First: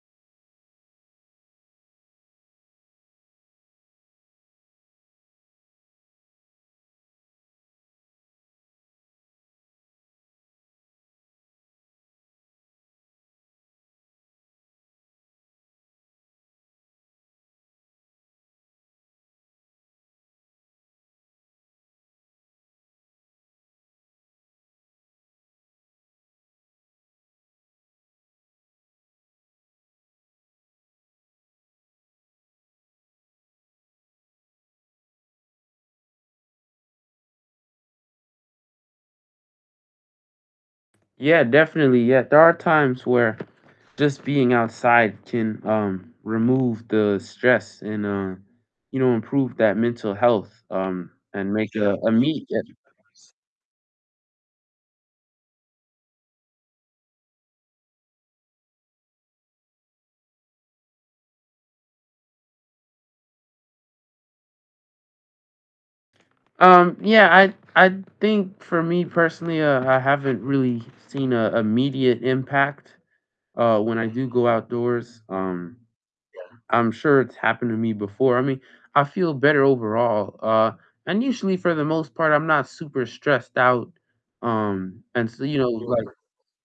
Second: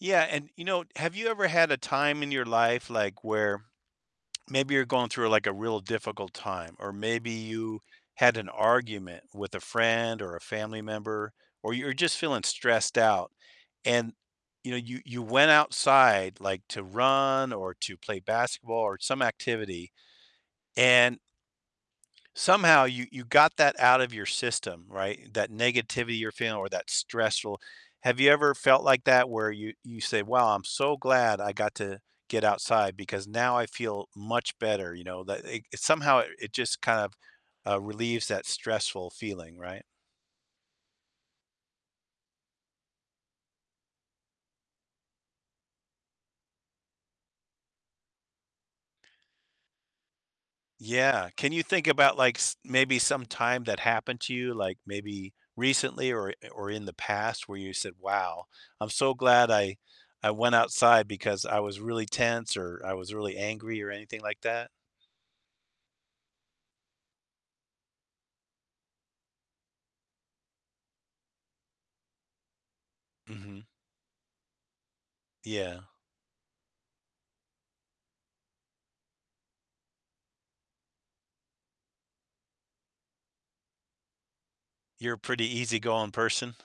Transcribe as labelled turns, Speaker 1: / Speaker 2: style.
Speaker 1: Yeah, and, you know, have you ever had a time in your life, like, where maybe you're going through, like, a real difficult time, or maybe you had an argument with a friend or a family member, or you're just feeling stressed out and, you know, you you went outside, like, to run or to play basketball or some activity, and somehow you you got that out of your system, right? That negativity you're feeling or that stressful have you ever felt like that where you you say, "Wow, I'm so glad I got to get outside because now I feel much better," you know? That it somehow it just kind of, uh, relieves that stressful feeling, right?
Speaker 2: Yeah, definitely. Yeah, there are times where just being outside can, um, remove the stress and, uh, you know, improve that mental health, um,
Speaker 1: Yeah. Can
Speaker 2: and
Speaker 1: you
Speaker 2: make
Speaker 1: think
Speaker 2: a a
Speaker 1: about, like,
Speaker 2: meet
Speaker 1: s
Speaker 2: that
Speaker 1: maybe some
Speaker 2: s
Speaker 1: time that happened to you, like, maybe recently or or in the past where you said, "Wow, I'm so glad I I went outside because I was really tense," or, "I was really angry," or anything like that?
Speaker 2: Um, yeah, I I think for me personally, uh, I haven't really seen a immediate impact,
Speaker 1: Mhm.
Speaker 2: uh, when I do go outdoors, um,
Speaker 1: Yeah.
Speaker 2: I'm sure it's happened to me before, I mean, I feel better overall, uh, and usually for the most part, I'm not super stressed out, um,
Speaker 1: You're a
Speaker 2: and so,
Speaker 1: pretty
Speaker 2: you know,
Speaker 1: easygoing
Speaker 2: like
Speaker 1: person?